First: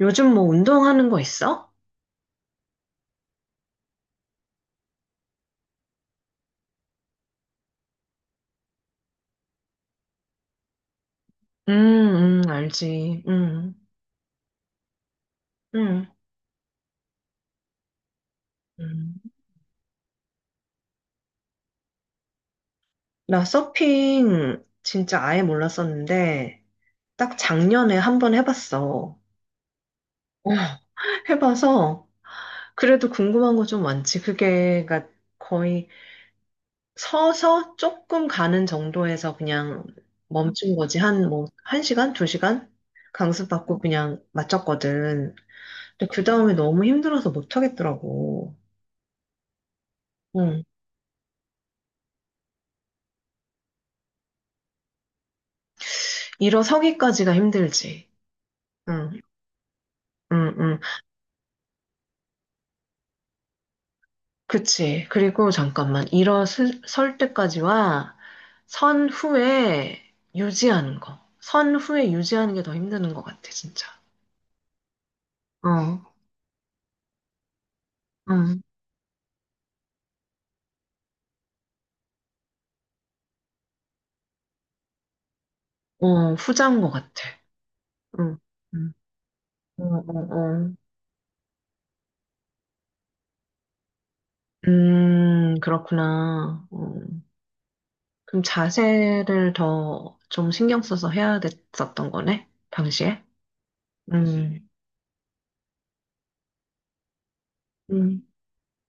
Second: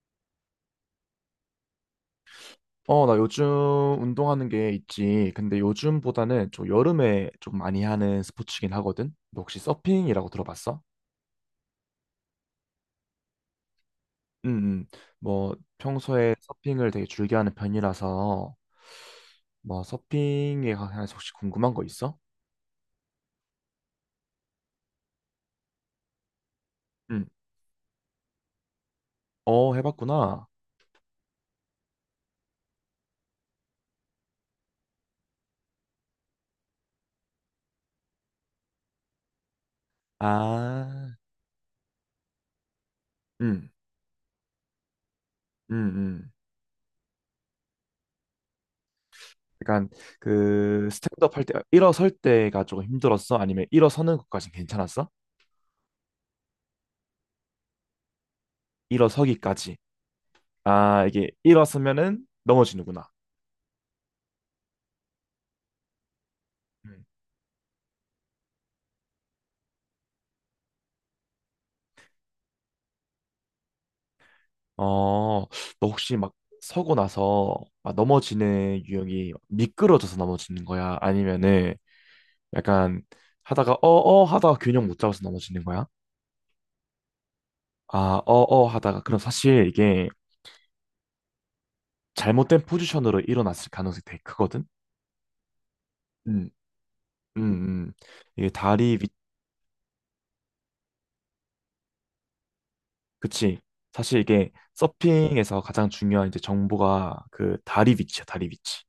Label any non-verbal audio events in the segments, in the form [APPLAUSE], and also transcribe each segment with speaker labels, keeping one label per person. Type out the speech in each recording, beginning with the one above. Speaker 1: 요즘 뭐 운동하는 거 있어?
Speaker 2: 어, 나 요즘 운동하는 게 있지. 근데 요즘보다는 좀 여름에 좀 많이 하는 스포츠긴 하거든. 너 혹시 서핑이라고 들어봤어?
Speaker 1: 알지.
Speaker 2: 응, 응 뭐
Speaker 1: 음,
Speaker 2: 평소에 서핑을 되게 즐겨 하는 편이라서
Speaker 1: 음.
Speaker 2: 뭐 서핑에 관해서 혹시 궁금한 거 있어?
Speaker 1: 나 서핑 진짜 아예 몰랐었는데,
Speaker 2: 응
Speaker 1: 딱 작년에 한번 해봤어.
Speaker 2: 어, 해봤구나.
Speaker 1: 어, [LAUGHS] 해봐서, 그래도 궁금한 거 좀 많지. 그게, 그러니까 거의 서서 조금 가는 정도에서 그냥 멈춘 거지.
Speaker 2: 아,
Speaker 1: 한 뭐, 한 시간, 두 시간?
Speaker 2: 응
Speaker 1: 강습받고 그냥 마쳤거든.
Speaker 2: 음,
Speaker 1: 근데 그
Speaker 2: 음.
Speaker 1: 다음에 너무 힘들어서 못 하겠더라고.
Speaker 2: 약간 그 스탠드업 할 때 일어설 때가 조금 힘들었어? 아니면 일어서는 것까진 괜찮았어?
Speaker 1: 일어서기까지가 힘들지. 응,
Speaker 2: 일어서기까지.
Speaker 1: 응, 응.
Speaker 2: 아, 이게 일어서면은 넘어지는구나.
Speaker 1: 그치. 그리고 잠깐만.
Speaker 2: 음.
Speaker 1: 일어설 때까지와 선 후에 유지하는 거. 선 후에 유지하는 게 더 힘드는 것 같아, 진짜.
Speaker 2: 어, 너
Speaker 1: 어,
Speaker 2: 혹시 막 서고 나서 막
Speaker 1: 응,
Speaker 2: 넘어지는 유형이 미끄러져서 넘어지는 거야? 아니면은 약간 하다가 어어 하다가 균형 못 잡아서 넘어지는 거야?
Speaker 1: 후자인 것 같아.
Speaker 2: 아,
Speaker 1: 응,
Speaker 2: 어어
Speaker 1: 응,
Speaker 2: 하다가 그럼 사실
Speaker 1: 어,
Speaker 2: 이게
Speaker 1: 어, 어.
Speaker 2: 잘못된 포지션으로 일어났을 가능성이 되게 크거든? 음.
Speaker 1: 그렇구나.
Speaker 2: 음, 음.
Speaker 1: 그럼
Speaker 2: 이게 다리 위,
Speaker 1: 자세를 더 좀 신경 써서 해야 됐었던 거네, 당시에?
Speaker 2: 그치. 사실 이게
Speaker 1: 음,
Speaker 2: 서핑에서 가장 중요한 이제 정보가 그 다리
Speaker 1: 음,
Speaker 2: 위치야, 다리 위치.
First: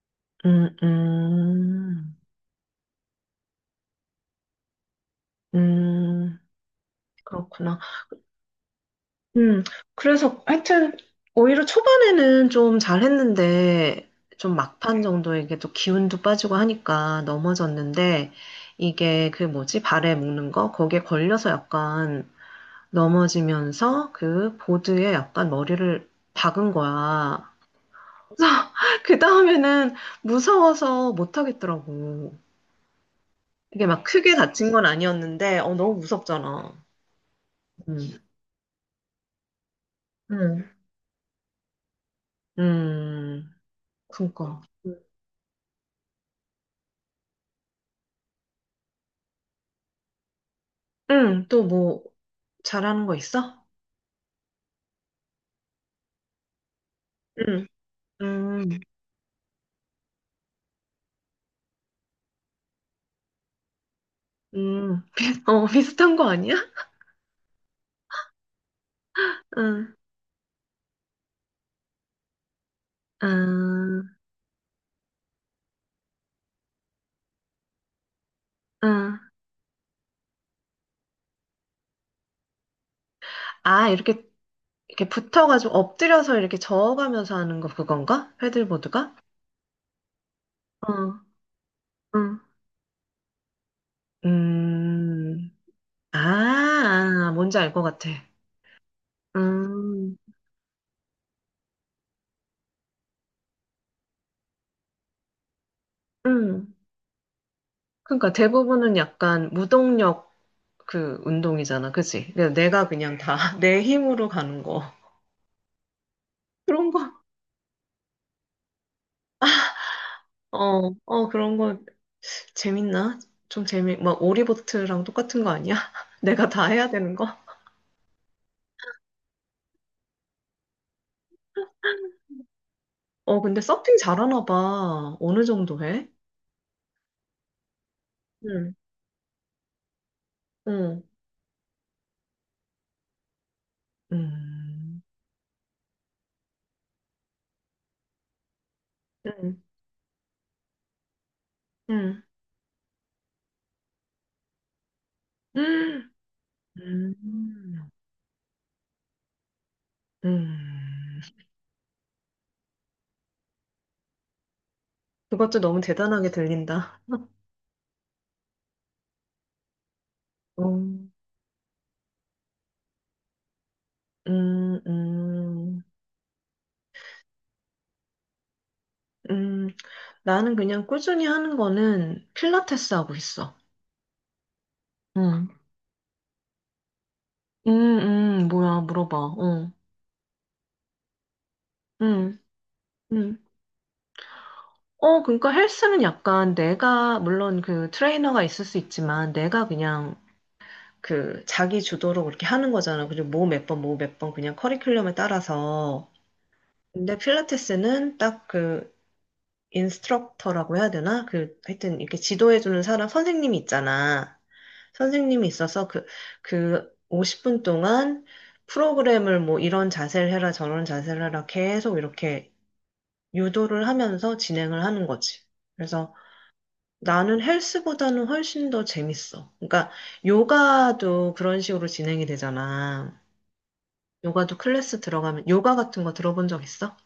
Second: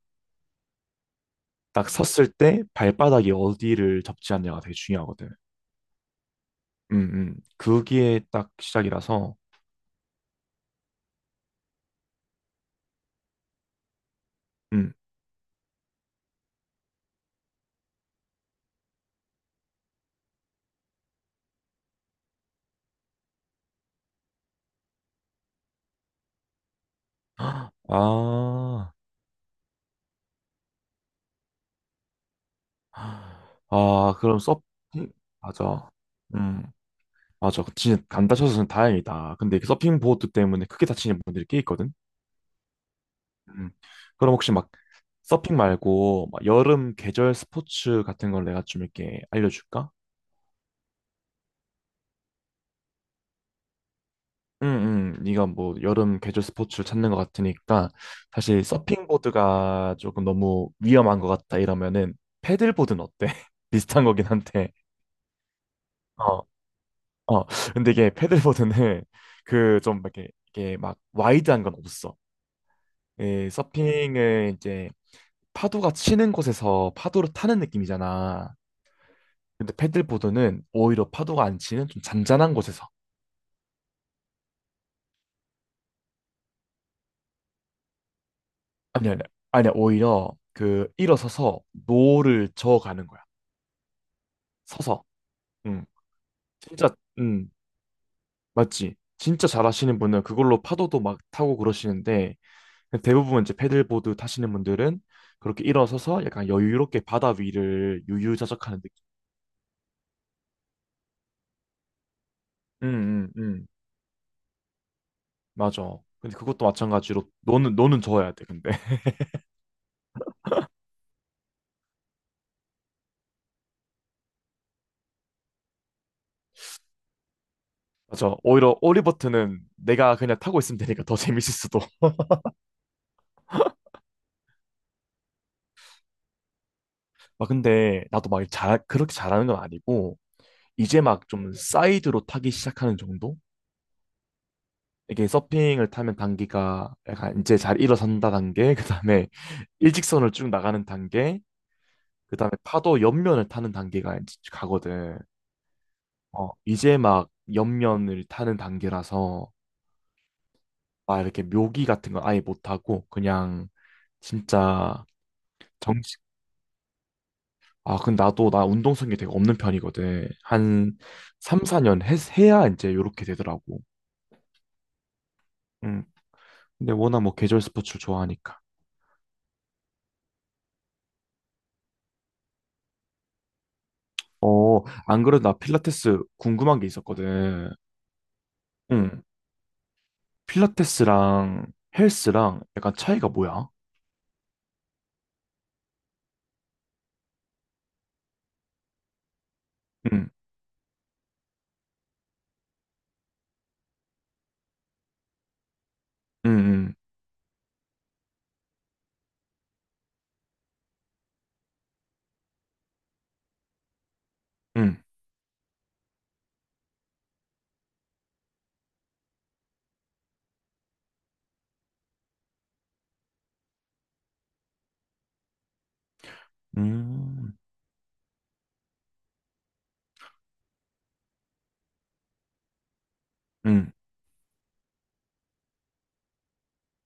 Speaker 1: 음,
Speaker 2: 딱
Speaker 1: 음.
Speaker 2: 섰을 때 발바닥이 어디를 접지 않냐가 되게 중요하거든.
Speaker 1: 음,
Speaker 2: 음,
Speaker 1: 그렇구나.
Speaker 2: 그게 딱 시작이라서,
Speaker 1: 음, 그래서 하여튼 오히려 초반에는 좀 잘했는데 좀
Speaker 2: 음.
Speaker 1: 막판 정도에 이게 또 기운도 빠지고 하니까 넘어졌는데 이게 그 뭐지? 발에 묶는 거? 거기에 걸려서 약간 넘어지면서 그 보드에 약간 머리를 박은 거야. 그래서
Speaker 2: 아,
Speaker 1: [LAUGHS] 그 다음에는 무서워서 못 하겠더라고. 이게 막
Speaker 2: 아,
Speaker 1: 크게 다친 건 아니었는데 어,
Speaker 2: 맞아.
Speaker 1: 너무
Speaker 2: 음,
Speaker 1: 무섭잖아.
Speaker 2: 맞아. 진짜
Speaker 1: 음.
Speaker 2: 안 다쳐서는 다행이다. 근데 그 서핑 보드 때문에
Speaker 1: 음
Speaker 2: 크게 다치는 분들이 꽤 있거든.
Speaker 1: 음.
Speaker 2: 음. 그럼 혹시
Speaker 1: 그니까.
Speaker 2: 막
Speaker 1: 음.
Speaker 2: 서핑 말고 막 여름 계절 스포츠 같은 걸 내가 좀 이렇게 알려줄까?
Speaker 1: 응, 또 뭐, 잘하는 거 있어?
Speaker 2: 응, 응. 네가 뭐 여름 계절 스포츠를 찾는 것
Speaker 1: 응.
Speaker 2: 같으니까 사실
Speaker 1: 음,
Speaker 2: 서핑보드가 조금 너무 위험한 것 같다 이러면은 패들보드는 어때? [LAUGHS] 비슷한 거긴 한데.
Speaker 1: [LAUGHS] 어, 비슷한 거
Speaker 2: 어,
Speaker 1: 아니야?
Speaker 2: 어. 근데 이게 패들보드는 그
Speaker 1: 응,
Speaker 2: 좀 이렇게 이게 막 와이드한 건 없어. 예,
Speaker 1: 응,
Speaker 2: 서핑을 이제 파도가 치는 곳에서 파도를 타는 느낌이잖아.
Speaker 1: 응.
Speaker 2: 근데 패들보드는 오히려 파도가 안 치는 좀 잔잔한 곳에서
Speaker 1: 아, 이렇게, 이렇게 붙어가지고 엎드려서 이렇게 저어가면서 하는 거 그건가?
Speaker 2: 아니
Speaker 1: 패들보드가?
Speaker 2: 아니 아니 오히려 그
Speaker 1: 응,
Speaker 2: 일어서서
Speaker 1: 응.
Speaker 2: 노를 저어가는 거야. 서서.
Speaker 1: 음,
Speaker 2: 응.
Speaker 1: 아,
Speaker 2: 진짜,
Speaker 1: 아,
Speaker 2: 응,
Speaker 1: 뭔지 알 것 같아.
Speaker 2: 맞지. 진짜 잘하시는
Speaker 1: 음,
Speaker 2: 분은 그걸로 파도도 막 타고 그러시는데 대부분 이제 패들보드 타시는 분들은 그렇게 일어서서 약간
Speaker 1: 음.
Speaker 2: 여유롭게 바다 위를
Speaker 1: 그러니까
Speaker 2: 유유자적하는 느낌.
Speaker 1: 대부분은 약간 무동력 그 운동이잖아, 그치? 그냥
Speaker 2: 응,
Speaker 1: 내가 그냥
Speaker 2: 응,
Speaker 1: 다
Speaker 2: 응.
Speaker 1: 내 [LAUGHS] 힘으로 가는 거.
Speaker 2: 맞아. 근데 그것도
Speaker 1: 그런
Speaker 2: 마찬가지로
Speaker 1: 거.
Speaker 2: 너는 저어야 돼. 근데 [LAUGHS]
Speaker 1: 어, 어, 그런 거 재밌나? 좀 재미, 막 오리보트랑 똑같은 거 아니야? [LAUGHS] 내가 다 해야 되는 거?
Speaker 2: 맞아. 오히려 오리버트는 내가 그냥 타고 있으면 되니까 더 재밌을 수도. [LAUGHS]
Speaker 1: 어, 근데 서핑 잘하나 봐. 어느 정도 해?
Speaker 2: 막 근데 나도 막
Speaker 1: 응,
Speaker 2: 잘 그렇게 잘하는 건 아니고 이제
Speaker 1: 응,
Speaker 2: 막 좀 사이드로 타기 시작하는 정도?
Speaker 1: 음,
Speaker 2: 이게 서핑을 타면 단기가 약간 이제 잘 일어선다 단계, 그 다음에
Speaker 1: 응,
Speaker 2: [LAUGHS] 일직선을 쭉 나가는 단계,
Speaker 1: 응,
Speaker 2: 그 다음에 파도 옆면을 타는 단계가 이제 가거든.
Speaker 1: 응
Speaker 2: 어, 이제 막
Speaker 1: 음,
Speaker 2: 옆면을 타는 단계라서
Speaker 1: 음.
Speaker 2: 막 이렇게 묘기 같은 건 아예 못 하고 그냥 진짜
Speaker 1: 그것도 너무
Speaker 2: 정식.
Speaker 1: 대단하게 들린다. [LAUGHS]
Speaker 2: 아, 근데 나도 나 운동성이 되게 없는 편이거든. 한
Speaker 1: 음,
Speaker 2: 3, 4년 해야 이제 요렇게 되더라고.
Speaker 1: 음, 음,
Speaker 2: 음. 근데 워낙 뭐 계절 스포츠를 좋아하니까.
Speaker 1: 음. 나는 그냥 꾸준히 하는 거는 필라테스 하고 있어.
Speaker 2: 어, 안 그래도
Speaker 1: 응,
Speaker 2: 나 필라테스 궁금한 게 있었거든.
Speaker 1: 음, 뭐야, 물어봐.
Speaker 2: 응. 필라테스랑
Speaker 1: 응,
Speaker 2: 헬스랑 약간 차이가
Speaker 1: 응.
Speaker 2: 뭐야?
Speaker 1: 어, 그러니까 헬스는 약간 내가, 물론 그 트레이너가 있을 수 있지만, 내가 그냥
Speaker 2: 응,
Speaker 1: 그 자기 주도로 그렇게 하는 거잖아. 그리고 뭐 몇 번, 뭐 몇 번 그냥 커리큘럼에 따라서.
Speaker 2: 응, 응,
Speaker 1: 근데 필라테스는 딱 그 인스트럭터라고 해야 되나? 그 하여튼 이렇게 지도해주는 사람, 선생님이 있잖아.
Speaker 2: 응,
Speaker 1: 선생님이 있어서 그, 그 50분 동안 프로그램을 뭐 이런 자세를 해라, 저런 자세를 해라 계속 이렇게 유도를 하면서 진행을 하는 거지. 그래서 나는
Speaker 2: 음,
Speaker 1: 헬스보다는 훨씬 더 재밌어. 그러니까 요가도 그런 식으로 진행이 되잖아.
Speaker 2: 응.
Speaker 1: 요가도 클래스 들어가면 요가 같은 거 들어본 적 있어?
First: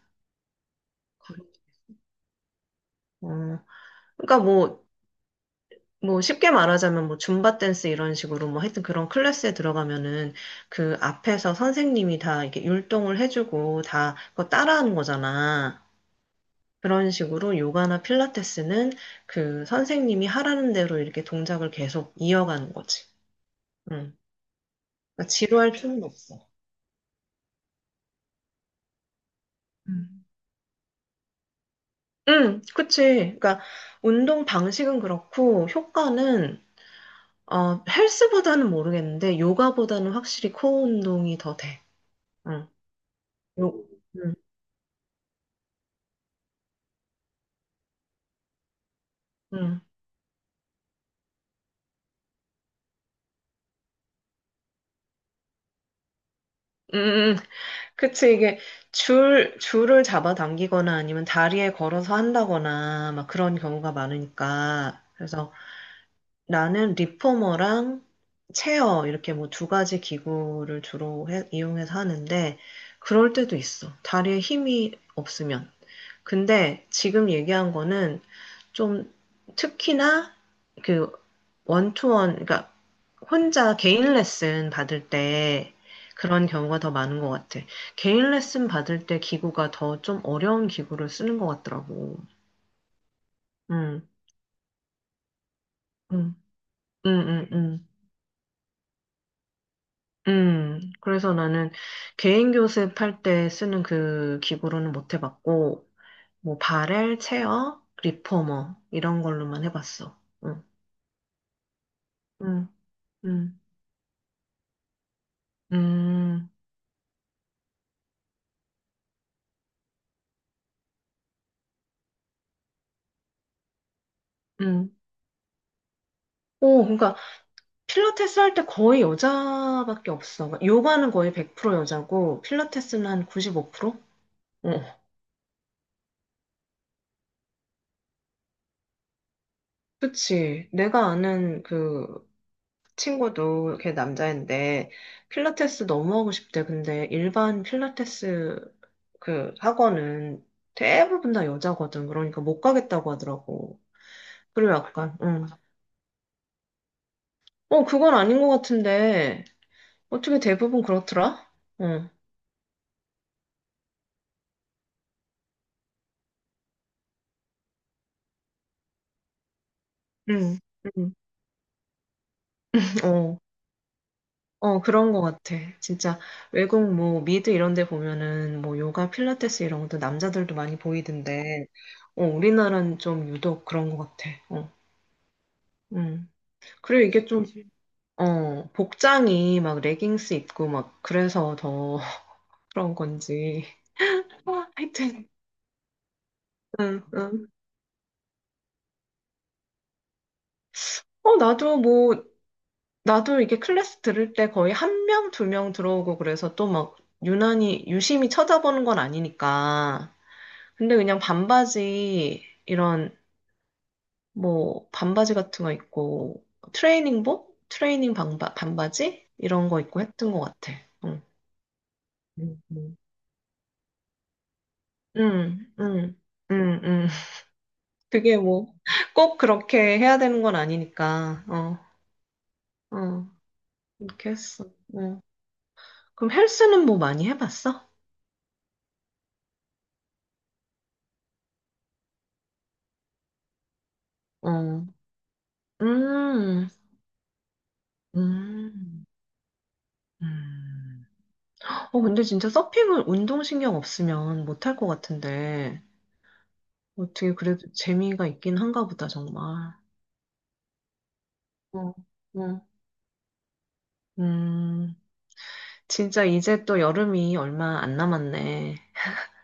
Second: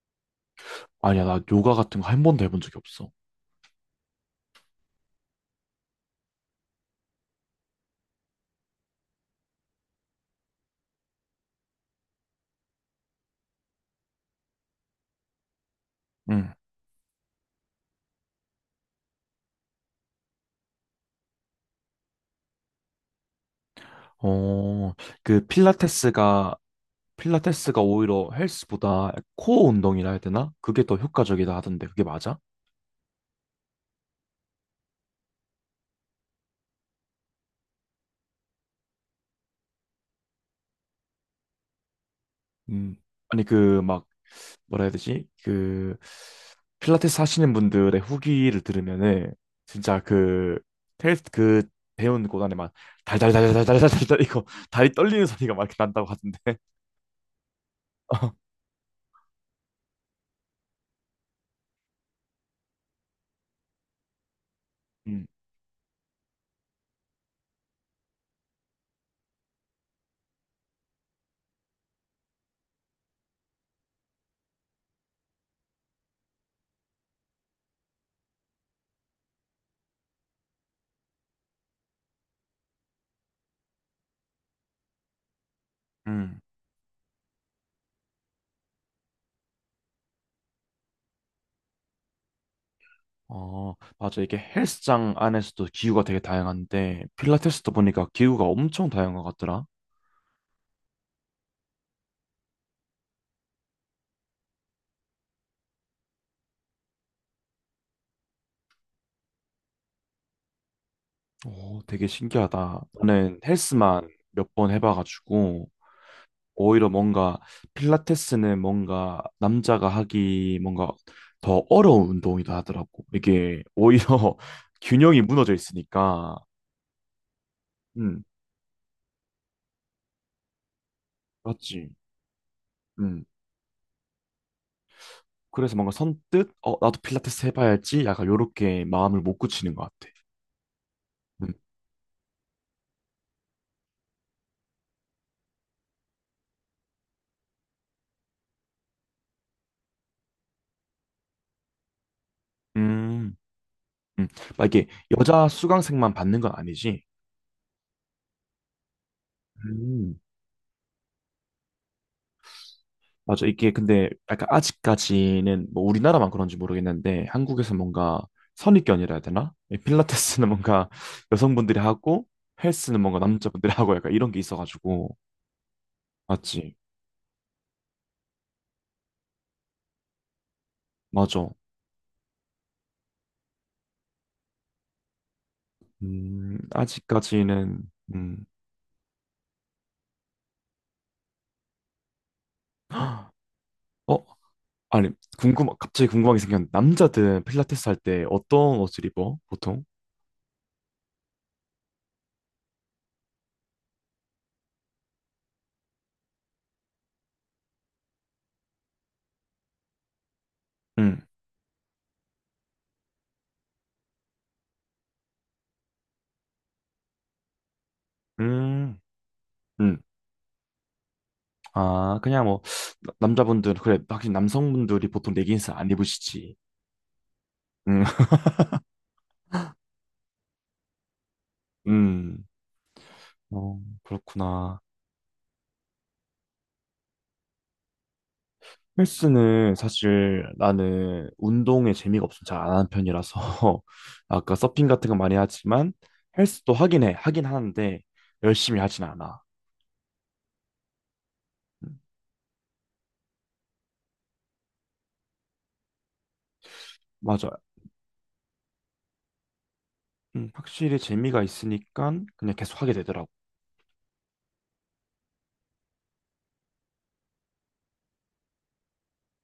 Speaker 2: 아니야,
Speaker 1: 거의.
Speaker 2: 나 요가 같은 거 한 번도 해본 적이 없어.
Speaker 1: 어, 그러니까 뭐, 뭐 쉽게 말하자면 뭐 줌바 댄스 이런 식으로 뭐 하여튼 그런 클래스에 들어가면은 그 앞에서 선생님이 다 이렇게 율동을 해주고 다 그거 따라하는 거잖아.
Speaker 2: 응.
Speaker 1: 그런 식으로 요가나 필라테스는 그 선생님이 하라는 대로 이렇게 동작을 계속 이어가는 거지. 응.
Speaker 2: 어,
Speaker 1: 그러니까
Speaker 2: 그
Speaker 1: 지루할 필요는 없어.
Speaker 2: 필라테스가 오히려 헬스보다 코어 운동이라 해야
Speaker 1: 음.
Speaker 2: 되나? 그게 더 효과적이다 하던데, 그게 맞아?
Speaker 1: 응, 그치. 그러니까 운동 방식은 그렇고 효과는 어, 헬스보다는 모르겠는데 요가보다는 확실히 코어 운동이 더 돼. 응.
Speaker 2: 음. 아니,
Speaker 1: 요,
Speaker 2: 그막
Speaker 1: 응,
Speaker 2: 뭐라 해야 되지? 그 필라테스 하시는 분들의 후기를 들으면은
Speaker 1: 응.
Speaker 2: 진짜 그 테일 그 배운 곳안에 막 달달달달달달달달 이거 다리 떨리는 소리가 막 이렇게 난다고 하던데.
Speaker 1: 음, 음. 음.
Speaker 2: [LAUGHS]
Speaker 1: 그치. 이게 줄을 잡아당기거나 아니면 다리에 걸어서 한다거나 막 그런 경우가 많으니까.
Speaker 2: 음,
Speaker 1: 그래서 나는 리포머랑 체어 이렇게 뭐 두 가지 기구를 주로 이용해서 하는데 그럴 때도 있어. 다리에 힘이 없으면. 근데 지금 얘기한 거는 좀 특히나 그 원투원, 그러니까 혼자 개인 레슨 받을 때
Speaker 2: 음.
Speaker 1: 그런 경우가 더 많은 것 같아. 개인 레슨 받을 때 기구가 더 좀 어려운 기구를 쓰는 것 같더라고.
Speaker 2: 어,
Speaker 1: 음,
Speaker 2: 맞아. 이게 헬스장 안에서도 기구가 되게
Speaker 1: 음,
Speaker 2: 다양한데
Speaker 1: 음, 음,
Speaker 2: 필라테스도
Speaker 1: 음.
Speaker 2: 보니까 기구가 엄청 다양한 것 같더라.
Speaker 1: 그래서 나는 개인 교습할 때 쓰는 그 기구로는 못 해봤고, 뭐, 바렐, 체어, 리포머, 이런 걸로만 해봤어. 응,
Speaker 2: 오, 되게
Speaker 1: 응,
Speaker 2: 신기하다. 나는
Speaker 1: 응.
Speaker 2: 헬스만 몇 번 해봐가지고
Speaker 1: 음,
Speaker 2: 오히려 뭔가 필라테스는 뭔가 남자가 하기 뭔가 더 어려운 운동이다 하더라고. 이게 오히려 [LAUGHS]
Speaker 1: 음.
Speaker 2: 균형이 무너져 있으니까.
Speaker 1: 오, 그러니까
Speaker 2: 음,
Speaker 1: 필라테스 할 때 거의 여자밖에 없어. 그러니까 요가는 거의 100%
Speaker 2: 맞지.
Speaker 1: 여자고 필라테스는
Speaker 2: 음.
Speaker 1: 한 95%? 어,
Speaker 2: 그래서 뭔가 선뜻 어 나도 필라테스 해봐야지 약간 요렇게 마음을 못 굳히는 것 같아.
Speaker 1: 그치. 내가
Speaker 2: 음.
Speaker 1: 아는 그 친구도 걔 남자인데 필라테스 너무 하고 싶대. 근데 일반 필라테스 그 학원은 대부분 다 여자거든. 그러니까 못 가겠다고
Speaker 2: 음.
Speaker 1: 하더라고.
Speaker 2: 음. 막
Speaker 1: 그리고
Speaker 2: 이게
Speaker 1: 약간, 응.
Speaker 2: 여자 수강생만 받는 건 아니지.
Speaker 1: 어, 그건 아닌 것 같은데
Speaker 2: 음.
Speaker 1: 어떻게 대부분 그렇더라? 응,
Speaker 2: 맞아. 이게 근데 약간 아직까지는 뭐 우리나라만 그런지 모르겠는데 한국에서 뭔가 선입견이라 해야 되나? 이 필라테스는
Speaker 1: 응,
Speaker 2: 뭔가
Speaker 1: 응.
Speaker 2: [LAUGHS] 여성분들이 하고 헬스는 뭔가
Speaker 1: 어.
Speaker 2: 남자분들이 하고 약간 이런 게
Speaker 1: 어, 그런
Speaker 2: 있어가지고.
Speaker 1: 것 같아. 진짜
Speaker 2: 맞지?
Speaker 1: 외국 뭐 미드 이런 데 보면은 뭐 요가, 필라테스 이런 것도 남자들도 많이
Speaker 2: 맞아.
Speaker 1: 보이던데, 어, 우리나라는 좀 유독 그런 것 같아. 음. 그리고 이게 좀,
Speaker 2: 아직까지는, 음,
Speaker 1: 어, 복장이 막 레깅스 입고 막 그래서 더 [LAUGHS] 그런 건지.
Speaker 2: 어?
Speaker 1: 어,
Speaker 2: 아니,
Speaker 1: 하여튼,
Speaker 2: 궁금, 갑자기 궁금하게 생겼는데
Speaker 1: 응,
Speaker 2: 남자들
Speaker 1: 응.
Speaker 2: 필라테스 할 때 어떤 옷을 입어? 보통?
Speaker 1: 어, 나도 뭐, 나도 이게 클래스 들을 때 거의 한 명, 두 명 들어오고 그래서 또 막 유난히 유심히 쳐다보는 건 아니니까. 근데 그냥
Speaker 2: 음,
Speaker 1: 반바지 이런 뭐 반바지 같은 거 있고 트레이닝복, 트레이닝
Speaker 2: 음,
Speaker 1: 반바지 이런 거
Speaker 2: 음.
Speaker 1: 있고 했던 것 같아. 응,
Speaker 2: 아, 그냥 뭐,
Speaker 1: 음, 음.
Speaker 2: 남자분들, 그래, 확실히 남성분들이 보통 레깅스
Speaker 1: 응,
Speaker 2: 안
Speaker 1: 응,
Speaker 2: 입으시지.
Speaker 1: 응, 응.
Speaker 2: 음.
Speaker 1: 그게
Speaker 2: [LAUGHS]
Speaker 1: 뭐 꼭 그렇게 해야 되는 건 아니니까. 어,
Speaker 2: 음,
Speaker 1: 어,
Speaker 2: 어,
Speaker 1: 이렇게 했어.
Speaker 2: 그렇구나.
Speaker 1: 어. 그럼 헬스는 뭐 많이 해봤어?
Speaker 2: 헬스는 사실 나는 운동에 재미가 없으면 잘 안 하는 편이라서 [LAUGHS] 아까
Speaker 1: 어,
Speaker 2: 서핑 같은 거 많이 하지만
Speaker 1: 음,
Speaker 2: 헬스도 하긴 해. 하긴 하는데 열심히 하진
Speaker 1: 음,
Speaker 2: 않아.
Speaker 1: 음.
Speaker 2: 음,
Speaker 1: 어, 근데 진짜 서핑은 운동신경 없으면 못할 것 같은데. 어떻게
Speaker 2: 맞아.
Speaker 1: 그래도 재미가 있긴 한가 보다, 정말.
Speaker 2: 확실히 재미가
Speaker 1: 응,
Speaker 2: 있으니까 그냥
Speaker 1: 응.
Speaker 2: 계속 하게 되더라고.
Speaker 1: 음, 진짜 이제 또 여름이 얼마 안 남았네.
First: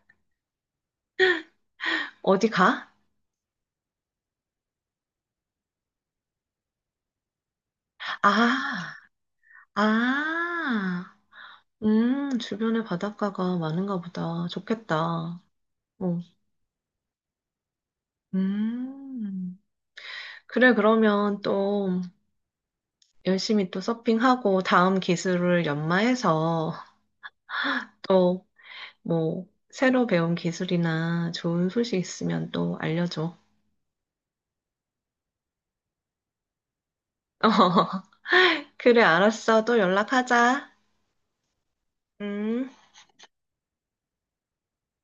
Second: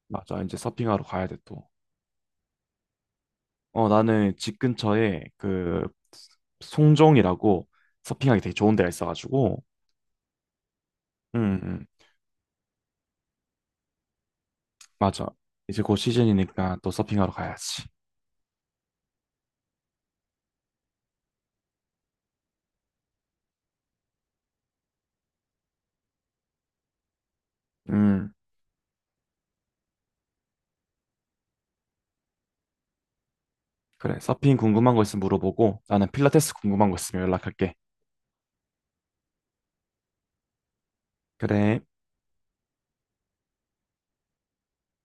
Speaker 2: 맞아. 이제 서핑하러 가야 돼 또.
Speaker 1: 어디 가?
Speaker 2: 어, 나는 집 근처에 그 송정이라고 서핑하기 되게 좋은 데가
Speaker 1: 아,
Speaker 2: 있어가지고
Speaker 1: 아,
Speaker 2: 음, 음,
Speaker 1: 주변에 바닷가가 많은가 보다.
Speaker 2: 맞아.
Speaker 1: 좋겠다.
Speaker 2: 이제 곧
Speaker 1: 어,
Speaker 2: 시즌이니까 또 서핑하러 가야지.
Speaker 1: 음. 그래, 그러면 또 열심히 또 서핑하고 다음 기술을 연마해서
Speaker 2: 음.
Speaker 1: 또 뭐 새로 배운 기술이나 좋은 소식 있으면 또 알려줘.
Speaker 2: 그래, 서핑 궁금한 거 있으면 물어보고, 나는 필라테스 궁금한 거 있으면 연락할게.
Speaker 1: [LAUGHS] 그래, 알았어. 또 연락하자.
Speaker 2: 그래.
Speaker 1: 음.